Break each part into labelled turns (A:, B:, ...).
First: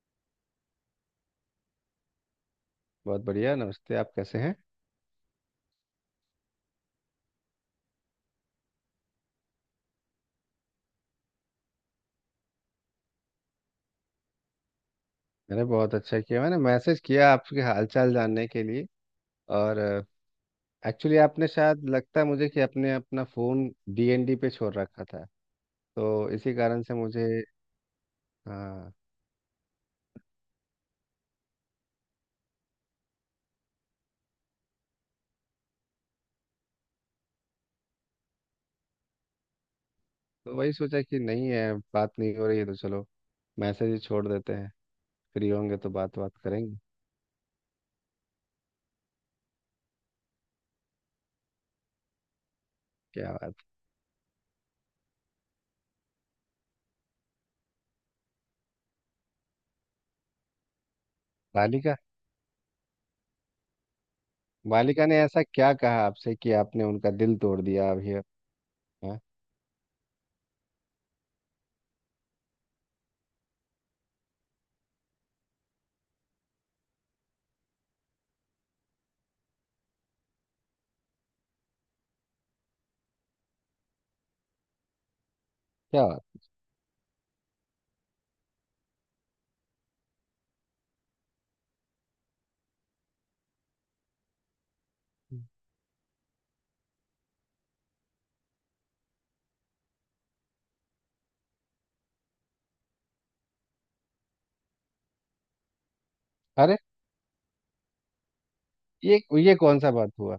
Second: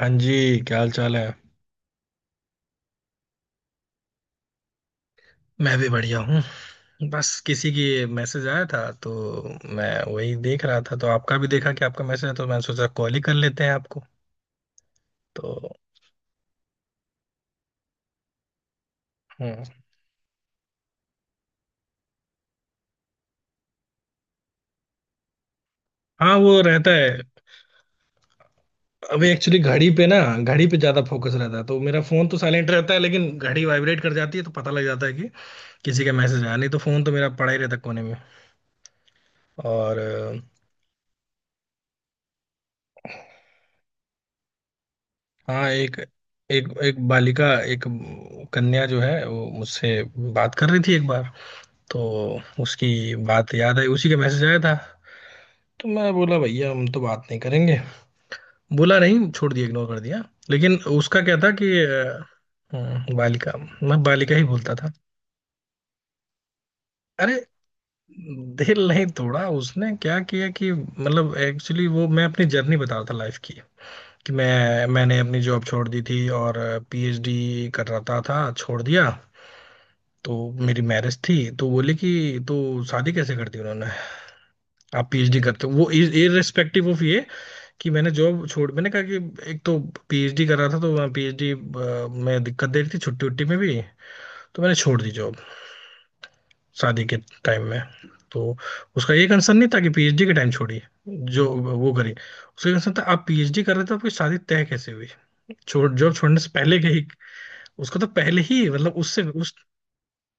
A: हाँ जी, क्या हाल चाल है।
B: बहुत बढ़िया, नमस्ते, आप कैसे हैं।
A: मैं भी बढ़िया हूँ। बस किसी की मैसेज आया था तो मैं वही देख रहा था, तो आपका भी देखा कि आपका मैसेज है, तो मैंने सोचा कॉल ही कर लेते हैं आपको
B: मैंने
A: तो।
B: बहुत अच्छा किया, मैंने मैसेज किया आपके हालचाल जानने के लिए।
A: हम्म।
B: और एक्चुअली आपने शायद, लगता है मुझे कि आपने अपना फ़ोन डीएनडी पे छोड़ रखा था, तो
A: हाँ
B: इसी
A: वो
B: कारण
A: रहता
B: से
A: है।
B: मुझे। हाँ,
A: अभी एक्चुअली घड़ी पे ना, घड़ी पे ज्यादा फोकस रहता है तो मेरा फोन तो साइलेंट रहता है, लेकिन घड़ी वाइब्रेट कर जाती है तो पता लग जाता है कि किसी का मैसेज आया, नहीं तो फोन तो मेरा पड़ा ही रहता है कोने में। और अ,
B: तो वही सोचा कि नहीं है, बात नहीं हो रही है, तो चलो मैसेज ही छोड़ देते हैं, फ्री
A: हाँ
B: होंगे तो
A: एक,
B: बात बात
A: एक
B: करेंगे।
A: एक बालिका, एक कन्या जो है वो मुझसे बात कर रही थी एक बार, तो उसकी
B: क्या
A: बात
B: बात।
A: याद आई, उसी का मैसेज आया था। तो मैं बोला, भैया हम तो बात नहीं करेंगे। बोला नहीं, छोड़ दिया, इग्नोर कर दिया। लेकिन उसका क्या था कि
B: बालिका।
A: बालिका मैं बालिका ही बोलता था।
B: बालिका ने ऐसा क्या कहा आपसे कि आपने उनका दिल
A: अरे
B: तोड़ दिया अभी।
A: दिल नहीं
B: हाँ।
A: तोड़ा, उसने क्या किया कि, मतलब एक्चुअली, वो मैं अपनी जर्नी बता रहा था लाइफ की कि मैंने अपनी जॉब छोड़ दी थी और पीएचडी कर रहा था, छोड़ दिया तो। मेरी मैरिज थी तो बोले कि, तो शादी कैसे कर दी उन्होंने, आप पीएचडी करते हो, वो
B: क्या बात।
A: इररिस्पेक्टिव ऑफ ये कि मैंने जॉब छोड़। मैंने कहा कि, एक तो पीएचडी कर रहा था तो पीएचडी में दिक्कत दे रही थी, छुट्टी उट्टी में भी, तो मैंने छोड़ दी जॉब शादी के टाइम में। तो उसका ये कंसर्न नहीं था कि पीएचडी के टाइम छोड़ी जो वो करी, उसका कंसर्न था आप पीएचडी कर रहे थे तो आपकी शादी तय कैसे हुई, छोड़ जॉब छोड़ने से
B: अरे
A: पहले के ही। उसका तो पहले ही मतलब,
B: ये
A: उससे उस,
B: ये कौन सा बात हुआ।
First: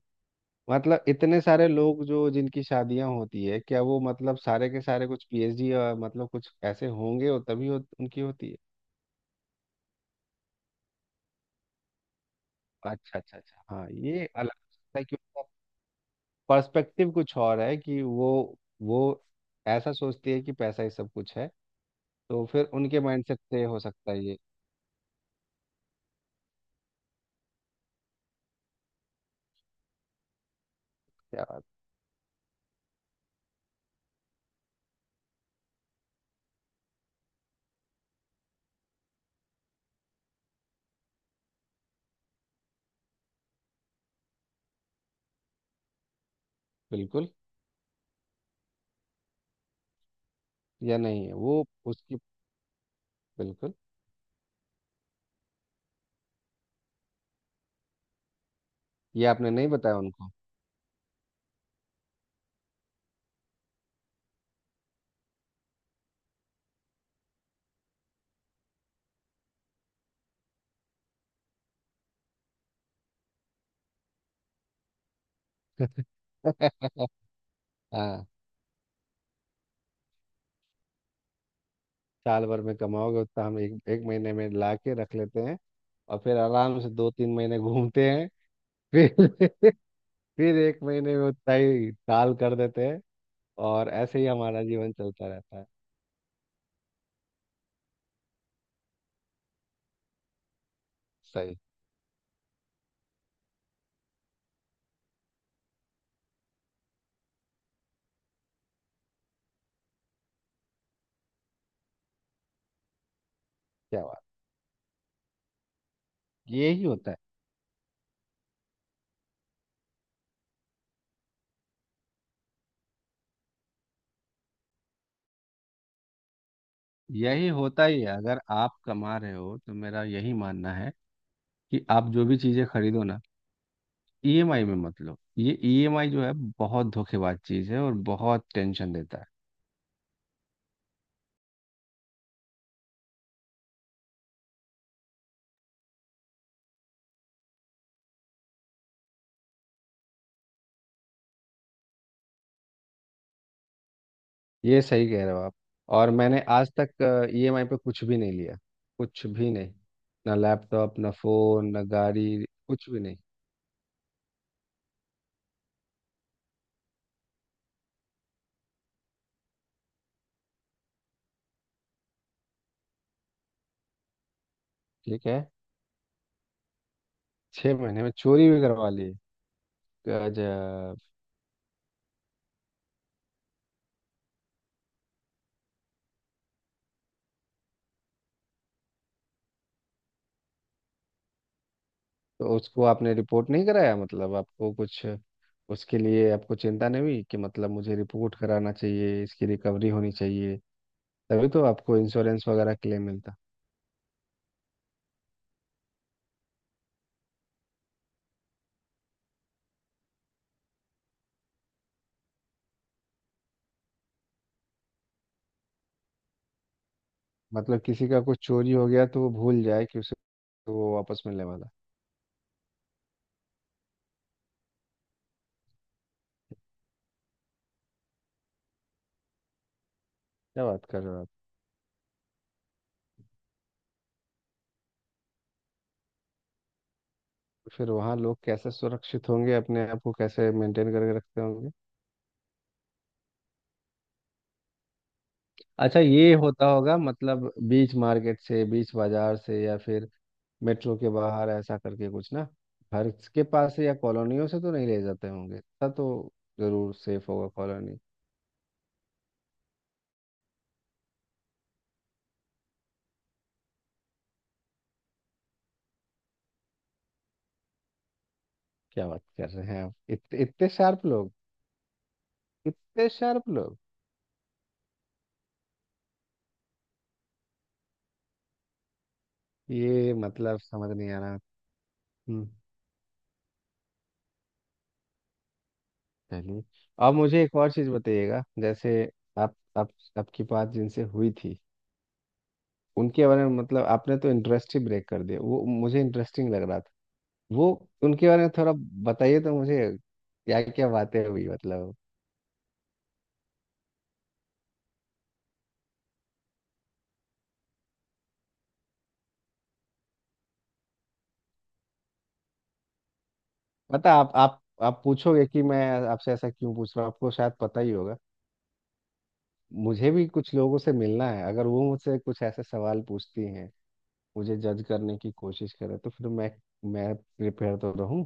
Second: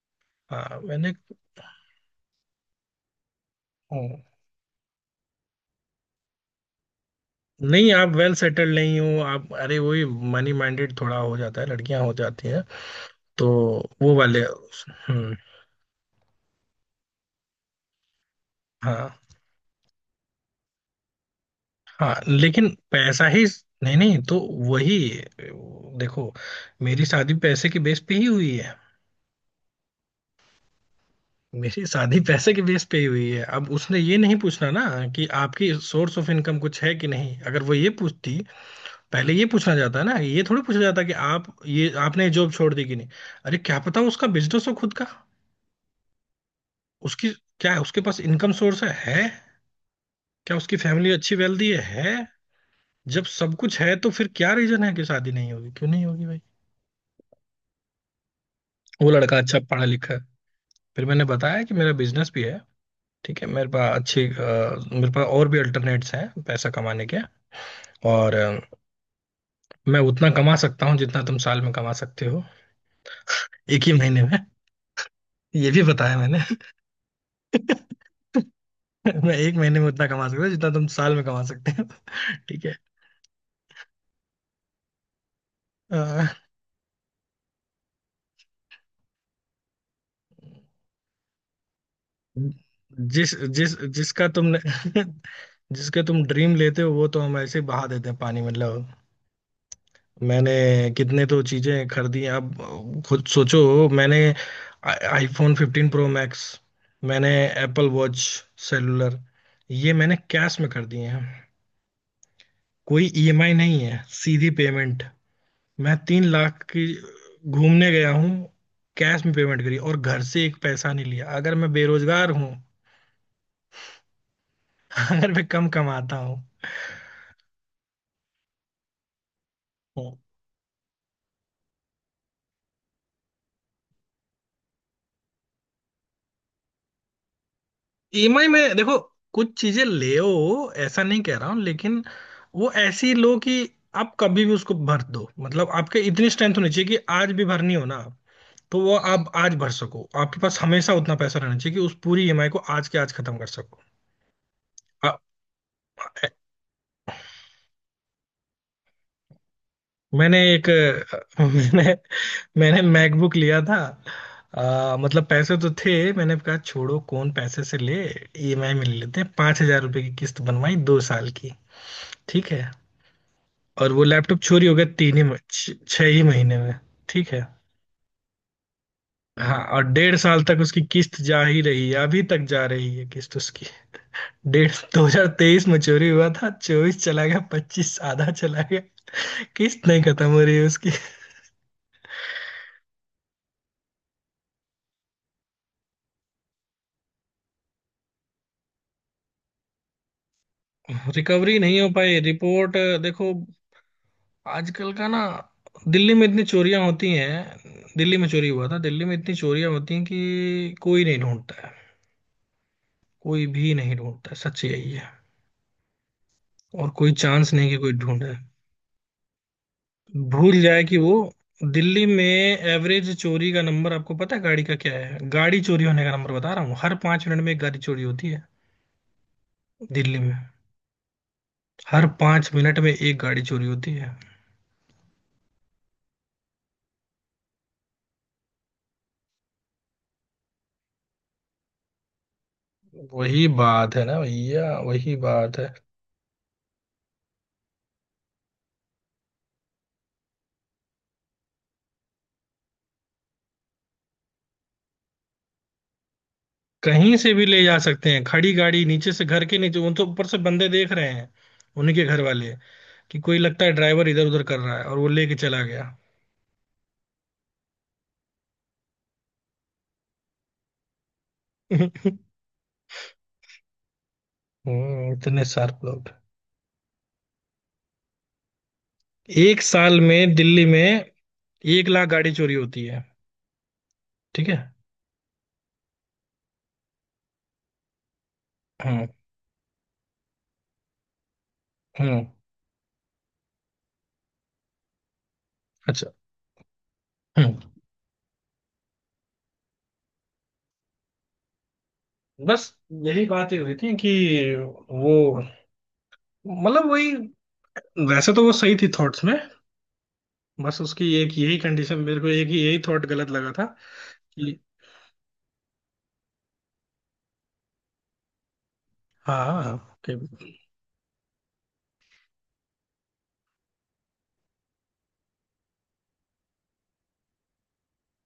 A: हाँ
B: मतलब
A: मैंने,
B: इतने सारे लोग जो जिनकी शादियां होती है, क्या वो
A: हाँ।
B: मतलब सारे के सारे कुछ पीएचडी और मतलब कुछ ऐसे होंगे और तभी हो,
A: नहीं आप
B: उनकी
A: वेल
B: होती है।
A: सेटल्ड नहीं हो आप, अरे वही मनी माइंडेड थोड़ा हो जाता है, लड़कियां हो जाती हैं।
B: अच्छा अच्छा
A: तो
B: अच्छा, हाँ,
A: वो
B: ये
A: वाले,
B: अलग हो सकता है कि
A: हम्म,
B: उनका पर्सपेक्टिव कुछ और है कि वो
A: हाँ।
B: ऐसा सोचती है कि पैसा ही सब कुछ है।
A: हाँ
B: तो फिर
A: लेकिन
B: उनके
A: पैसा
B: माइंडसेट
A: ही
B: से हो
A: नहीं
B: सकता
A: नहीं
B: है ये।
A: तो वही, देखो मेरी शादी पैसे के बेस पे ही हुई है।
B: क्या बात।
A: मेरी शादी पैसे के बेस पे ही हुई है। अब उसने ये नहीं पूछना ना कि आपकी सोर्स ऑफ इनकम कुछ है कि नहीं। अगर वो ये पूछती, पहले ये पूछना जाता ना, ये थोड़ी पूछा जाता कि आप ये आपने जॉब छोड़ दी कि नहीं। अरे क्या पता उसका बिजनेस हो खुद का,
B: बिल्कुल।
A: उसकी क्या है, उसके पास इनकम सोर्स है है? क्या उसकी
B: या
A: फैमिली
B: नहीं है
A: अच्छी
B: वो
A: वेल्दी है
B: उसकी।
A: है? जब सब
B: बिल्कुल।
A: कुछ है तो फिर क्या रीजन है कि शादी नहीं होगी, क्यों नहीं होगी भाई। वो
B: ये
A: लड़का
B: आपने
A: अच्छा
B: नहीं
A: पढ़ा
B: बताया
A: लिखा है।
B: उनको।
A: फिर मैंने बताया कि मेरा बिजनेस भी है, ठीक है, मेरे पास अच्छी मेरे पास और भी अल्टरनेट्स हैं पैसा कमाने के। और अ, मैं उतना कमा सकता हूँ जितना तुम साल में कमा सकते हो एक ही महीने में। ये भी बताया मैंने।
B: हाँ।
A: मैं एक महीने में उतना कमा सकता हूँ जितना तुम साल में कमा सकते हो।
B: साल भर
A: ठीक है।
B: में कमाओगे उतना हम एक एक महीने में ला के रख लेते हैं।
A: अ,
B: और फिर आराम से दो तीन महीने घूमते हैं। फिर फिर एक महीने में उतना ही साल कर देते हैं।
A: जिस जिस
B: और ऐसे ही
A: जिसका तुमने,
B: हमारा जीवन चलता रहता है।
A: जिसके तुम ड्रीम लेते हो वो तो हम ऐसे ही बहा देते हैं पानी मतलब। मैंने कितने तो
B: सही।
A: चीजें खरीदी हैं। अब खुद सोचो, मैंने आईफोन 15 प्रो मैक्स, मैंने एप्पल वॉच सेलुलर, ये मैंने कैश में खरीदी हैं। कोई ईएमआई नहीं है,
B: क्या बात।
A: सीधी पेमेंट। मैं 3 लाख
B: यही
A: की
B: होता है।
A: घूमने गया हूँ, कैश में पेमेंट करी, और घर से एक पैसा नहीं लिया। अगर मैं बेरोजगार हूँ, अगर मैं कम कमाता
B: यही होता ही है, अगर आप कमा रहे हो। तो मेरा
A: हूँ।
B: यही मानना है कि आप जो भी चीज़ें खरीदो ना, ईएमआई में मत लो। ये ईएमआई जो है, बहुत धोखेबाज चीज़ है और बहुत
A: ईएमआई में
B: टेंशन
A: देखो,
B: देता है।
A: कुछ चीजें ले ओ, ऐसा नहीं कह रहा हूँ, लेकिन वो ऐसी लो कि आप कभी भी उसको भर दो, मतलब आपके इतनी स्ट्रेंथ होनी चाहिए कि आज भी भरनी हो ना तो वो आप आज भर सको। आपके पास हमेशा उतना पैसा रहना चाहिए कि उस पूरी ईएमआई को आज के आज खत्म कर सको।
B: ये सही
A: आ,
B: कह रहे हो आप। और मैंने आज तक ईएमआई पे कुछ भी नहीं लिया। कुछ भी नहीं। ना
A: मैंने एक,
B: लैपटॉप, ना फोन, ना
A: मैंने
B: गाड़ी,
A: मैंने
B: कुछ भी नहीं।
A: मैकबुक लिया था। मतलब पैसे तो थे, मैंने कहा छोड़ो कौन पैसे से ले, ईएमआई में ले लेते हैं, 5000 रुपए की किस्त बनवाई 2 साल की, ठीक है। और वो लैपटॉप चोरी हो गया तीन ही
B: ठीक
A: म-
B: है।
A: छ- 6 ही महीने में। ठीक है।
B: छह महीने में चोरी भी करवा ली।
A: हाँ और 1.5 साल तक उसकी
B: गजब।
A: किस्त जा ही रही है, अभी तक जा रही है किस्त उसकी। डेढ़, 2023 में चोरी हुआ था, चौबीस चला गया, पच्चीस आधा चला गया, किस्त नहीं खत्म हो रही है उसकी।
B: तो उसको आपने रिपोर्ट नहीं कराया, मतलब आपको कुछ, उसके लिए आपको चिंता नहीं हुई कि मतलब मुझे रिपोर्ट कराना चाहिए, इसकी रिकवरी होनी चाहिए। तभी
A: रिकवरी
B: तो
A: नहीं हो
B: आपको
A: पाई,
B: इंश्योरेंस वगैरह
A: रिपोर्ट
B: क्लेम
A: देखो
B: मिलता।
A: आजकल का ना, दिल्ली में इतनी चोरियां होती हैं, दिल्ली में चोरी हुआ था, दिल्ली में इतनी चोरियां होती हैं कि कोई नहीं ढूंढता है। कोई भी नहीं ढूंढता है, सच यही है। और कोई चांस नहीं कि
B: मतलब
A: कोई
B: किसी का
A: ढूंढे।
B: कुछ चोरी हो गया तो वो भूल जाए कि उसे
A: भूल जाए
B: वो
A: कि वो,
B: वापस मिलने वाला।
A: दिल्ली में एवरेज चोरी का नंबर आपको पता है गाड़ी का क्या है? गाड़ी चोरी होने का नंबर बता रहा हूँ, हर 5 मिनट में 1 गाड़ी चोरी होती है दिल्ली में।
B: क्या बात कर रहे हो आप?
A: हर 5 मिनट में 1 गाड़ी चोरी होती है।
B: फिर वहाँ लोग कैसे सुरक्षित होंगे, अपने आप को कैसे मेंटेन करके रखते होंगे।
A: वही बात है ना भैया, वही बात है।
B: अच्छा, ये होता होगा मतलब बीच मार्केट से, बीच बाजार से, या फिर मेट्रो के बाहर ऐसा करके कुछ ना, घर के पास से या कॉलोनियों से तो नहीं ले जाते होंगे, तब तो जरूर
A: कहीं
B: सेफ
A: से भी
B: होगा
A: ले जा
B: कॉलोनी।
A: सकते हैं, खड़ी गाड़ी नीचे से, घर के नीचे उन, तो ऊपर से बंदे देख रहे हैं, उन्हीं के घर वाले, कि कोई लगता है ड्राइवर इधर उधर कर रहा है, और वो लेके चला गया।
B: क्या बात कर रहे हैं आप, इतने शार्प लोग। इतने शार्प लोग।
A: हम्म, इतने शार्प लोग। एक साल
B: ये
A: में
B: मतलब
A: दिल्ली
B: समझ
A: में
B: नहीं आ रहा।
A: 1 लाख गाड़ी
B: हम्म।
A: चोरी होती है। ठीक है।
B: चलिए, अब मुझे एक और चीज़ बताइएगा। जैसे
A: हम्म।
B: आप आपकी बात जिनसे हुई थी,
A: हम्म।
B: उनके बारे में, मतलब आपने तो इंटरेस्ट ही ब्रेक कर दिया, वो मुझे
A: अच्छा।
B: इंटरेस्टिंग लग रहा था।
A: हम्म।
B: वो उनके बारे में थोड़ा बताइए तो मुझे, क्या क्या बातें हुई मतलब।
A: बस यही बातें हुई थी कि वो, मतलब वही, वैसे तो वो सही थी थॉट्स में, बस उसकी एक यही कंडीशन, मेरे को एक ही यही थॉट गलत लगा था
B: पता, आप
A: कि,
B: आप आप पूछोगे कि मैं आपसे ऐसा क्यों पूछ रहा हूँ। आपको शायद पता ही होगा।
A: हाँ हाँ,
B: मुझे भी
A: okay,
B: कुछ लोगों से मिलना है, अगर वो मुझसे कुछ ऐसे सवाल पूछती हैं, मुझे जज करने की कोशिश करे, तो फिर मैं प्रिपेयर तो रहूँ।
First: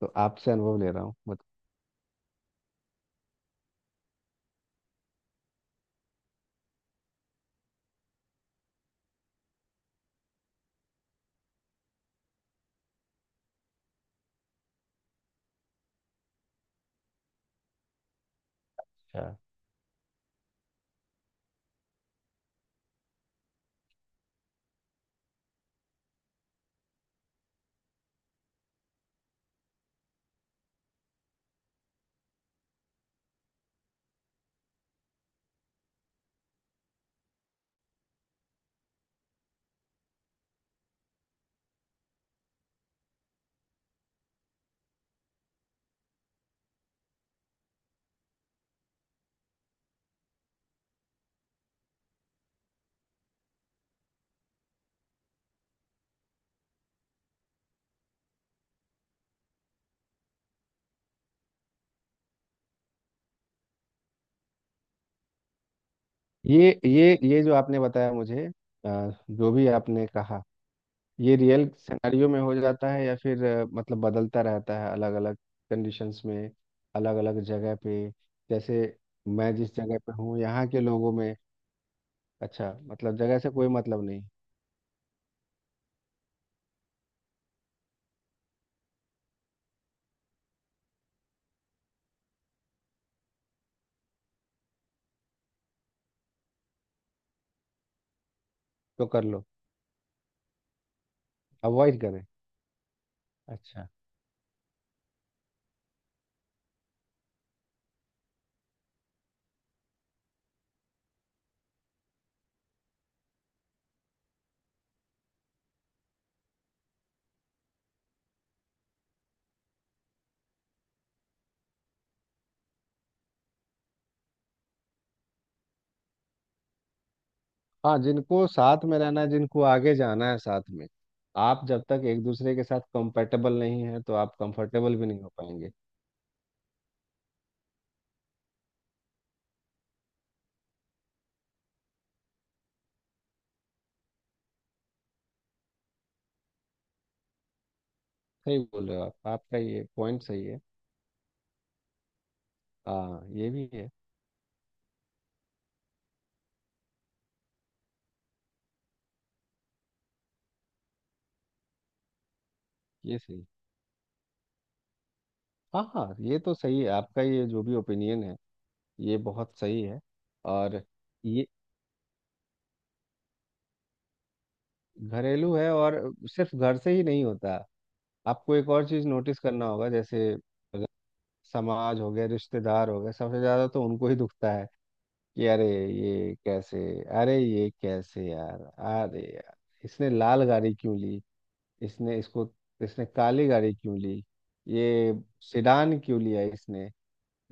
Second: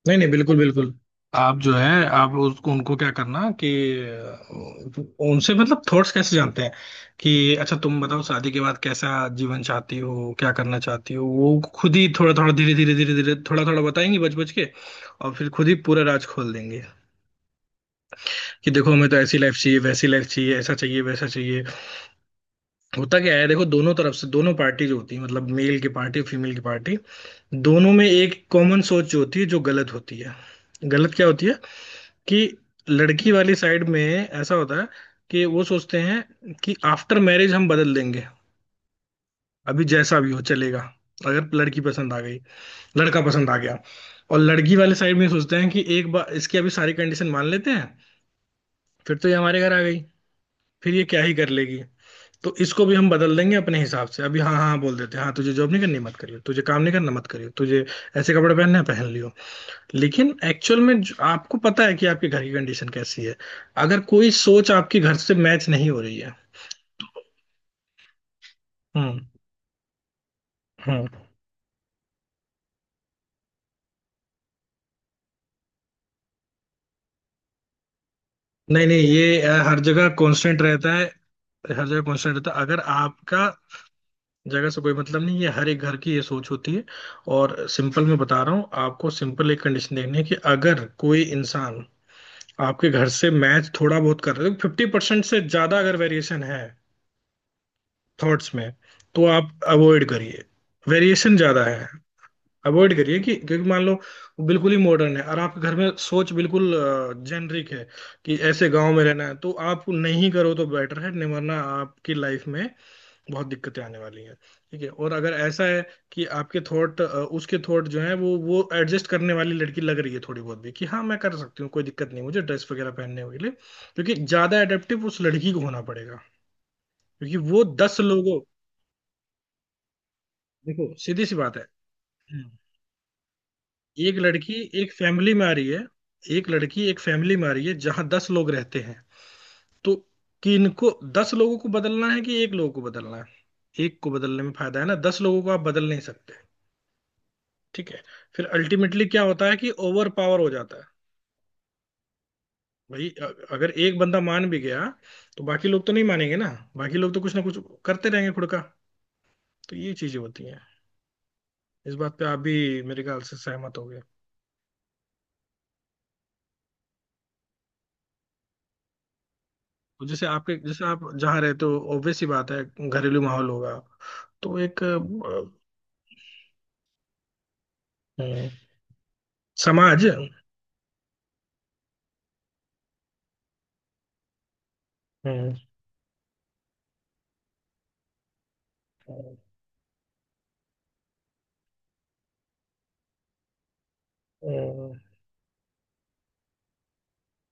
B: तो
A: नहीं नहीं,
B: आपसे
A: बिल्कुल
B: अनुभव ले
A: बिल्कुल।
B: रहा हूँ
A: आप जो है, आप उसको उनको क्या करना कि अ, उनसे मतलब थॉट्स कैसे जानते हैं कि, अच्छा तुम बताओ शादी के बाद कैसा जीवन चाहती हो, क्या करना चाहती हो, वो खुद ही थोड़ा थोड़ा, धीरे धीरे धीरे धीरे, थोड़ा थोड़ा बताएंगे बच बच के, और फिर खुद ही पूरा राज खोल देंगे कि देखो हमें तो
B: अच्छा,
A: ऐसी लाइफ चाहिए, वैसी लाइफ चाहिए, ऐसा चाहिए, वैसा चाहिए। होता क्या है देखो, दोनों तरफ से, दोनों पार्टी जो होती है, मतलब मेल की पार्टी और फीमेल की पार्टी, दोनों में एक कॉमन सोच जो होती है जो गलत होती है। गलत क्या होती है कि, लड़की वाली साइड में ऐसा होता है कि वो सोचते हैं कि आफ्टर मैरिज हम बदल देंगे, अभी जैसा भी हो चलेगा, अगर लड़की पसंद आ गई, लड़का पसंद आ गया। और लड़की वाले साइड में सोचते हैं कि एक बार इसकी अभी सारी कंडीशन मान लेते हैं, फिर तो ये हमारे घर आ गई, फिर ये क्या ही कर लेगी, तो इसको भी हम बदल देंगे अपने हिसाब से। अभी हाँ हाँ हाँ बोल देते हैं, हाँ तुझे जॉब नहीं करनी मत करियो, तुझे काम नहीं करना मत करियो, तुझे ऐसे कपड़े पहनने हैं, पहन लियो। लेकिन एक्चुअल में जो, आपको पता है कि आपके घर की कंडीशन कैसी है। अगर कोई सोच आपके घर से मैच नहीं हो रही है,
B: ये ये जो आपने बताया मुझे,
A: हम्म,
B: जो भी आपने कहा,
A: हम्म,
B: ये रियल सिनेरियो में हो जाता है या फिर मतलब बदलता रहता है अलग अलग कंडीशंस में, अलग अलग जगह पे। जैसे
A: नहीं नहीं, ये
B: मैं जिस
A: हर
B: जगह
A: जगह
B: पे हूँ,
A: कांस्टेंट
B: यहाँ के
A: रहता है।
B: लोगों में।
A: हर जगह कांस्टेंट रहता है।
B: अच्छा,
A: अगर
B: मतलब जगह
A: आपका,
B: से कोई मतलब नहीं।
A: जगह से कोई मतलब नहीं, ये हर एक घर की ये सोच होती है। और सिंपल मैं बता रहा हूँ आपको, सिंपल एक कंडीशन देखनी है, कि अगर कोई इंसान आपके घर से मैच थोड़ा बहुत कर रहे हो, 50% से ज्यादा अगर वेरिएशन है थॉट्स में,
B: तो
A: तो
B: कर लो।
A: आप अवॉइड करिए। वेरिएशन ज्यादा है,
B: अवॉइड करें।
A: अवॉइड करिए। कि क्योंकि मान
B: अच्छा।
A: लो वो बिल्कुल ही मॉडर्न है, और आपके घर में सोच बिल्कुल जेनरिक है, कि ऐसे गांव में रहना है, तो आप नहीं करो तो बेटर है, नहीं वरना आपकी लाइफ में बहुत दिक्कतें आने वाली हैं। ठीक है। और अगर ऐसा है कि आपके थॉट उसके थॉट जो है, वो एडजस्ट करने वाली लड़की लग रही है थोड़ी बहुत भी, कि हाँ मैं कर सकती हूँ, कोई दिक्कत नहीं मुझे ड्रेस वगैरह पहनने के लिए, क्योंकि ज्यादा एडेप्टिव उस लड़की को होना पड़ेगा, क्योंकि वो
B: हाँ,
A: 10 लोगों,
B: जिनको साथ में रहना है, जिनको आगे जाना है साथ में।
A: देखो सीधी सी बात है।
B: आप जब तक एक दूसरे के साथ कंफर्टेबल नहीं है, तो
A: एक
B: आप
A: लड़की एक
B: कंफर्टेबल भी नहीं हो
A: फैमिली में आ रही
B: पाएंगे।
A: है, एक लड़की एक फैमिली में आ रही है जहां 10 लोग रहते हैं, तो किनको, 10 लोगों को बदलना है कि एक लोगों को बदलना है? एक को बदलने में फायदा है ना, 10 लोगों को आप बदल नहीं सकते। ठीक है। फिर
B: सही बोल रहे हो
A: अल्टीमेटली क्या
B: आप,
A: होता है
B: आपका
A: कि
B: ये
A: ओवर
B: पॉइंट
A: पावर
B: सही
A: हो
B: है।
A: जाता है। भाई
B: हाँ, ये भी
A: अगर
B: है।
A: एक बंदा मान भी गया, तो बाकी लोग तो नहीं मानेंगे ना, बाकी लोग तो कुछ ना कुछ करते रहेंगे खुद का। तो ये चीजें होती हैं। इस बात पे आप भी मेरे
B: ये
A: ख्याल से
B: सही है।
A: सहमत हो।
B: हाँ हाँ, ये तो सही है, आपका ये जो भी ओपिनियन है, ये बहुत सही है।
A: तो जैसे आपके,
B: और
A: जैसे आप जहाँ
B: ये
A: रहते हो ऑब्वियस ही बात है घरेलू माहौल होगा, तो एक अ,
B: घरेलू है, और सिर्फ घर से ही नहीं होता।
A: अ,
B: आपको एक और चीज़ नोटिस करना होगा,
A: समाज अ,
B: जैसे अगर समाज हो गया, रिश्तेदार हो गए, सबसे ज़्यादा तो उनको ही दुखता है कि अरे ये कैसे, अरे ये कैसे यार, अरे यार, इसने लाल गाड़ी क्यों ली, इसने इसको, इसने काली गाड़ी क्यों ली,
A: अ,
B: ये सिडान क्यों लिया इसने,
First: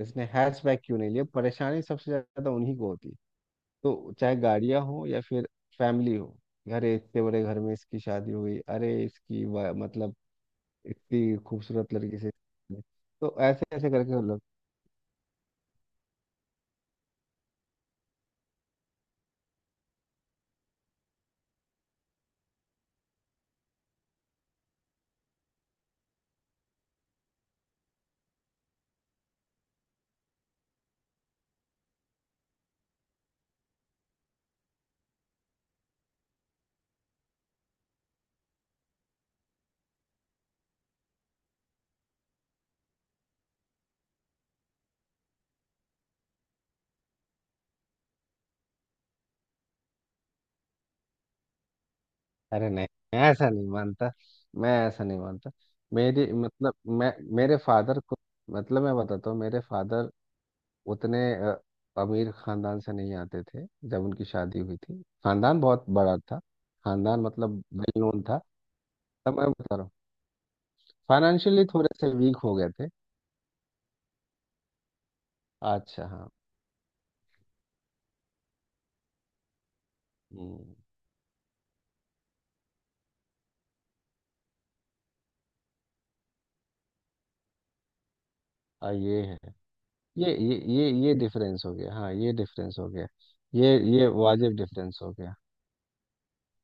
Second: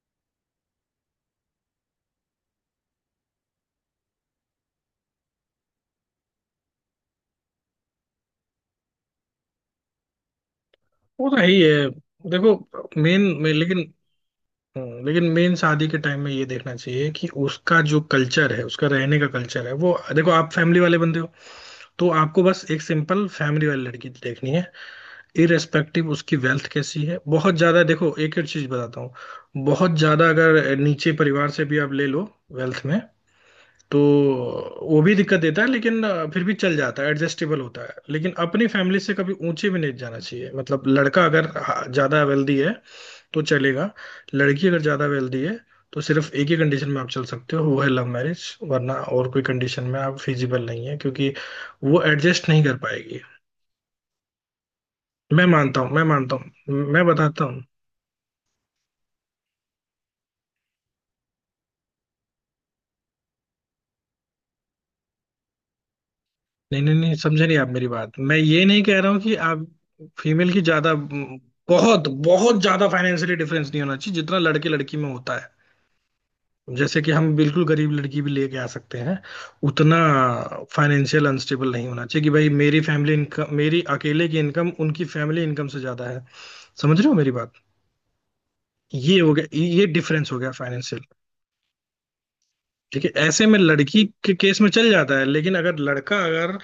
B: इसने हैचबैक क्यों नहीं लिया। परेशानी सबसे ज़्यादा उन्हीं को होती है। तो चाहे गाड़ियां हो या फिर फैमिली हो, अरे इतने बड़े घर में इसकी शादी हो गई, अरे इसकी मतलब
A: वो तो
B: इतनी
A: है ही है।
B: खूबसूरत लड़की से।
A: देखो मेन
B: तो
A: में,
B: ऐसे
A: लेकिन
B: ऐसे करके वो लोग।
A: अ, लेकिन मेन शादी के टाइम में ये देखना चाहिए कि उसका जो कल्चर है, उसका रहने का कल्चर है वो देखो। आप फैमिली वाले बंदे हो, तो आपको बस एक सिंपल फैमिली वाली लड़की देखनी है। इरेस्पेक्टिव उसकी वेल्थ कैसी है। बहुत ज्यादा, देखो एक एक चीज बताता हूँ, बहुत ज्यादा अगर नीचे परिवार से भी आप ले लो वेल्थ में, तो वो भी दिक्कत देता है, लेकिन फिर भी चल जाता है, एडजस्टेबल होता है। लेकिन अपनी फैमिली से कभी ऊंचे भी नहीं जाना चाहिए। मतलब लड़का अगर ज्यादा वेल्दी है तो चलेगा, लड़की अगर ज्यादा वेल्दी है तो सिर्फ एक ही कंडीशन में आप चल सकते हो, वो है लव मैरिज। वरना और कोई कंडीशन में आप फिजिबल नहीं है, क्योंकि वो एडजस्ट नहीं
B: अरे
A: कर
B: नहीं, मैं
A: पाएगी।
B: ऐसा नहीं मानता। मैं ऐसा नहीं
A: मैं
B: मानता।
A: मानता हूँ मैं
B: मेरी
A: मानता
B: मतलब,
A: हूँ मैं
B: मैं
A: बताता
B: मेरे
A: हूँ।
B: फादर को, मतलब मैं बताता हूँ, मेरे फादर उतने अमीर खानदान से नहीं आते थे जब उनकी शादी हुई थी। खानदान बहुत बड़ा था।
A: नहीं नहीं नहीं,
B: खानदान
A: समझ रही
B: मतलब
A: आप मेरी
B: वेल
A: बात,
B: नोन
A: मैं
B: था,
A: ये नहीं कह रहा हूँ कि
B: तब मैं
A: आप,
B: बता रहा हूँ।
A: फीमेल की ज्यादा म,
B: फाइनेंशियली थोड़े
A: बहुत
B: से वीक हो
A: बहुत
B: गए
A: ज्यादा
B: थे।
A: फाइनेंशियली डिफरेंस नहीं होना चाहिए जितना लड़के लड़की में होता है।
B: अच्छा, हाँ।
A: जैसे कि हम बिल्कुल गरीब लड़की भी लेके आ सकते हैं, उतना
B: हम्म।
A: फाइनेंशियल अनस्टेबल नहीं होना चाहिए कि भाई मेरी फैमिली इनकम, मेरी अकेले की इनकम उनकी फैमिली इनकम से ज्यादा है। समझ रहे हो मेरी बात।
B: हाँ
A: ये
B: ये
A: हो
B: है।
A: गया, ये डिफरेंस
B: ये
A: हो गया।
B: ये ये ये डिफरेंस हो गया, हाँ ये डिफरेंस हो गया।
A: देखिए ऐसे में
B: ये
A: लड़की
B: ये
A: के
B: वाजिब
A: केस में चल
B: डिफरेंस हो
A: जाता है,
B: गया।
A: लेकिन अगर लड़का अगर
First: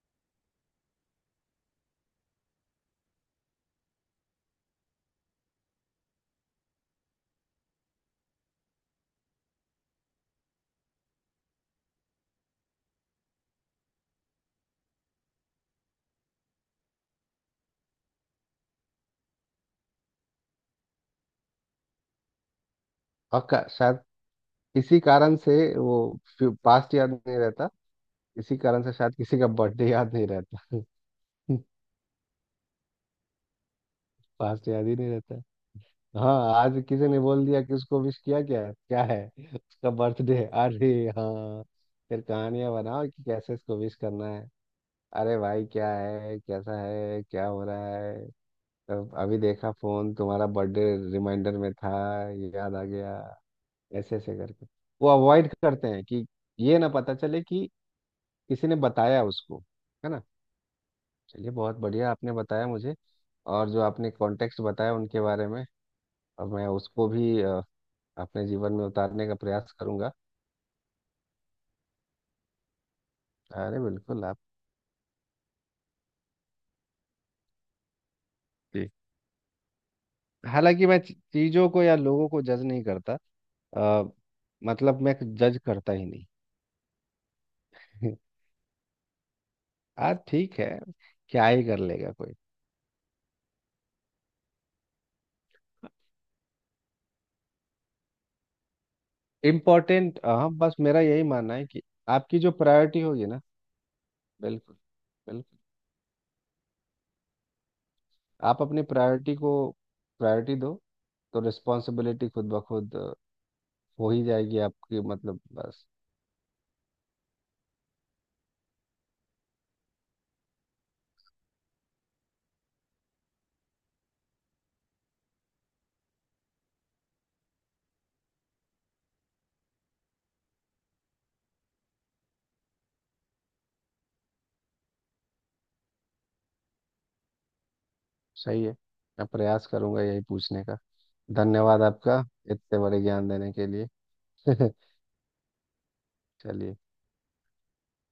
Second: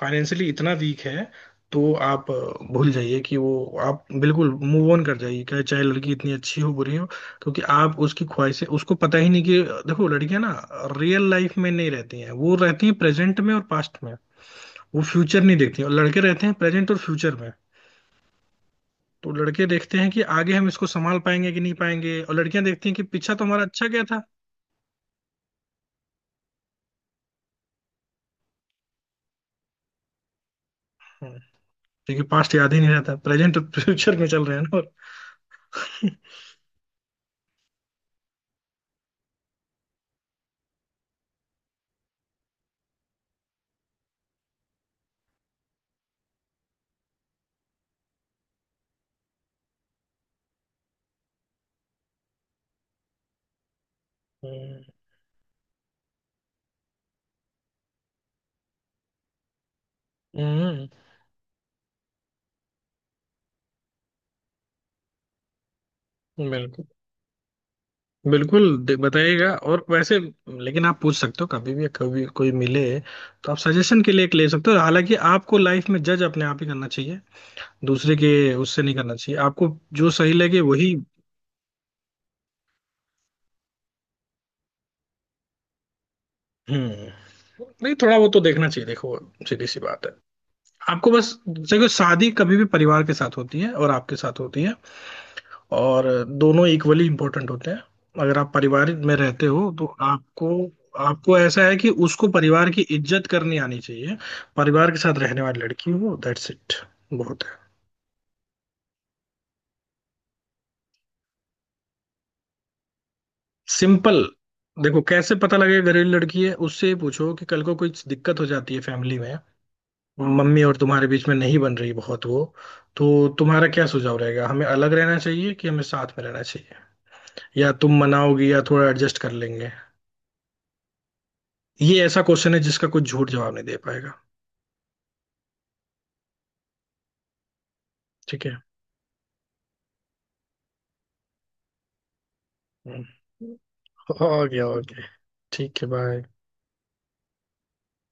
A: फाइनेंशियली इतना वीक है, तो आप भूल जाइए कि वो, आप बिल्कुल मूव ऑन कर जाइए, चाहे चाहे लड़की इतनी अच्छी हो बुरी हो। क्योंकि आप उसकी ख्वाहिशें, उसको पता ही नहीं कि, देखो लड़कियां ना रियल लाइफ में नहीं रहती हैं, वो रहती हैं प्रेजेंट में और पास्ट में, वो फ्यूचर नहीं देखती हैं। और लड़के रहते हैं प्रेजेंट और फ्यूचर में। तो लड़के देखते हैं कि आगे हम इसको संभाल पाएंगे कि नहीं पाएंगे, और लड़कियां देखती हैं कि पीछा तो
B: और
A: हमारा अच्छा
B: शायद
A: गया था।
B: इसी कारण से वो पास्ट याद नहीं रहता। इसी कारण से शायद किसी का बर्थडे याद नहीं रहता।
A: हम्म। क्योंकि पास्ट याद ही नहीं रहता, प्रेजेंट फ्यूचर में चल रहे हैं
B: पास्ट
A: ना।
B: याद
A: और
B: ही नहीं रहता। हाँ, आज किसी ने बोल दिया कि उसको विश किया, क्या है क्या है, उसका बर्थडे है, अरे हाँ, फिर कहानियां बनाओ कि कैसे इसको विश करना है, अरे भाई क्या है, कैसा है, क्या हो रहा है, तब अभी देखा फोन, तुम्हारा बर्थडे रिमाइंडर में था, ये याद आ गया। ऐसे ऐसे करके
A: हम्म,
B: वो अवॉइड करते हैं कि ये ना पता चले कि किसी ने बताया उसको, है ना।
A: हम्म,
B: चलिए, बहुत बढ़िया, आपने बताया मुझे। और जो आपने कॉन्टेक्स्ट बताया उनके बारे में, और मैं
A: बिल्कुल,
B: उसको भी अपने जीवन
A: बिल्कुल
B: में
A: दे-
B: उतारने का
A: बताइएगा।
B: प्रयास
A: और
B: करूंगा।
A: वैसे लेकिन आप पूछ सकते हो कभी भी, कभी कोई मिले तो आप
B: अरे
A: सजेशन के लिए
B: बिल्कुल
A: एक
B: आप।
A: ले सकते हो, हालांकि आपको लाइफ में जज अपने आप ही करना चाहिए, दूसरे के, उससे
B: जी।
A: नहीं करना चाहिए आपको। जो सही लगे
B: हालांकि
A: वही।
B: मैं चीजों को या लोगों को जज नहीं करता। अ, मतलब मैं जज करता ही नहीं।
A: हम्म। नहीं थोड़ा वो तो देखना चाहिए। देखो सीधी सी बात है,
B: आज ठीक है,
A: आपको बस
B: क्या ही कर
A: देखो
B: लेगा
A: शादी
B: कोई।
A: कभी भी परिवार के साथ होती है और आपके साथ होती है, और दोनों इक्वली इम्पोर्टेंट होते हैं। अगर आप परिवार में रहते हो तो
B: इम्पोर्टेंट,
A: आपको,
B: हाँ, बस मेरा यही
A: आपको
B: मानना
A: ऐसा
B: है
A: है
B: कि
A: कि उसको
B: आपकी जो
A: परिवार की
B: प्रायोरिटी
A: इज्जत
B: होगी ना,
A: करनी आनी चाहिए,
B: बिल्कुल।
A: परिवार के साथ रहने
B: बिल्कुल,
A: वाली लड़की हो, दैट्स इट। बहुत है।
B: आप अपनी प्रायोरिटी को प्रायोरिटी दो, तो रिस्पॉन्सिबिलिटी खुद ब खुद हो
A: सिंपल।
B: ही जाएगी आपकी,
A: देखो कैसे
B: मतलब
A: पता
B: बस।
A: लगेगा घरेलू लड़की है, उससे ही पूछो कि कल को कोई दिक्कत हो जाती है फैमिली में, मम्मी और तुम्हारे बीच में नहीं बन रही बहुत वो, तो तुम्हारा क्या सुझाव रहेगा, हमें अलग रहना चाहिए कि हमें साथ में रहना चाहिए, या तुम मनाओगी या थोड़ा एडजस्ट कर लेंगे। ये ऐसा क्वेश्चन है जिसका कुछ झूठ जवाब नहीं दे पाएगा। ठीक है।
B: सही है, मैं प्रयास करूंगा यही पूछने का। धन्यवाद आपका, इतने बड़े
A: हम्म,
B: ज्ञान देने के लिए।
A: हो गया हो गया। ठीक है, बाय।
B: चलिए।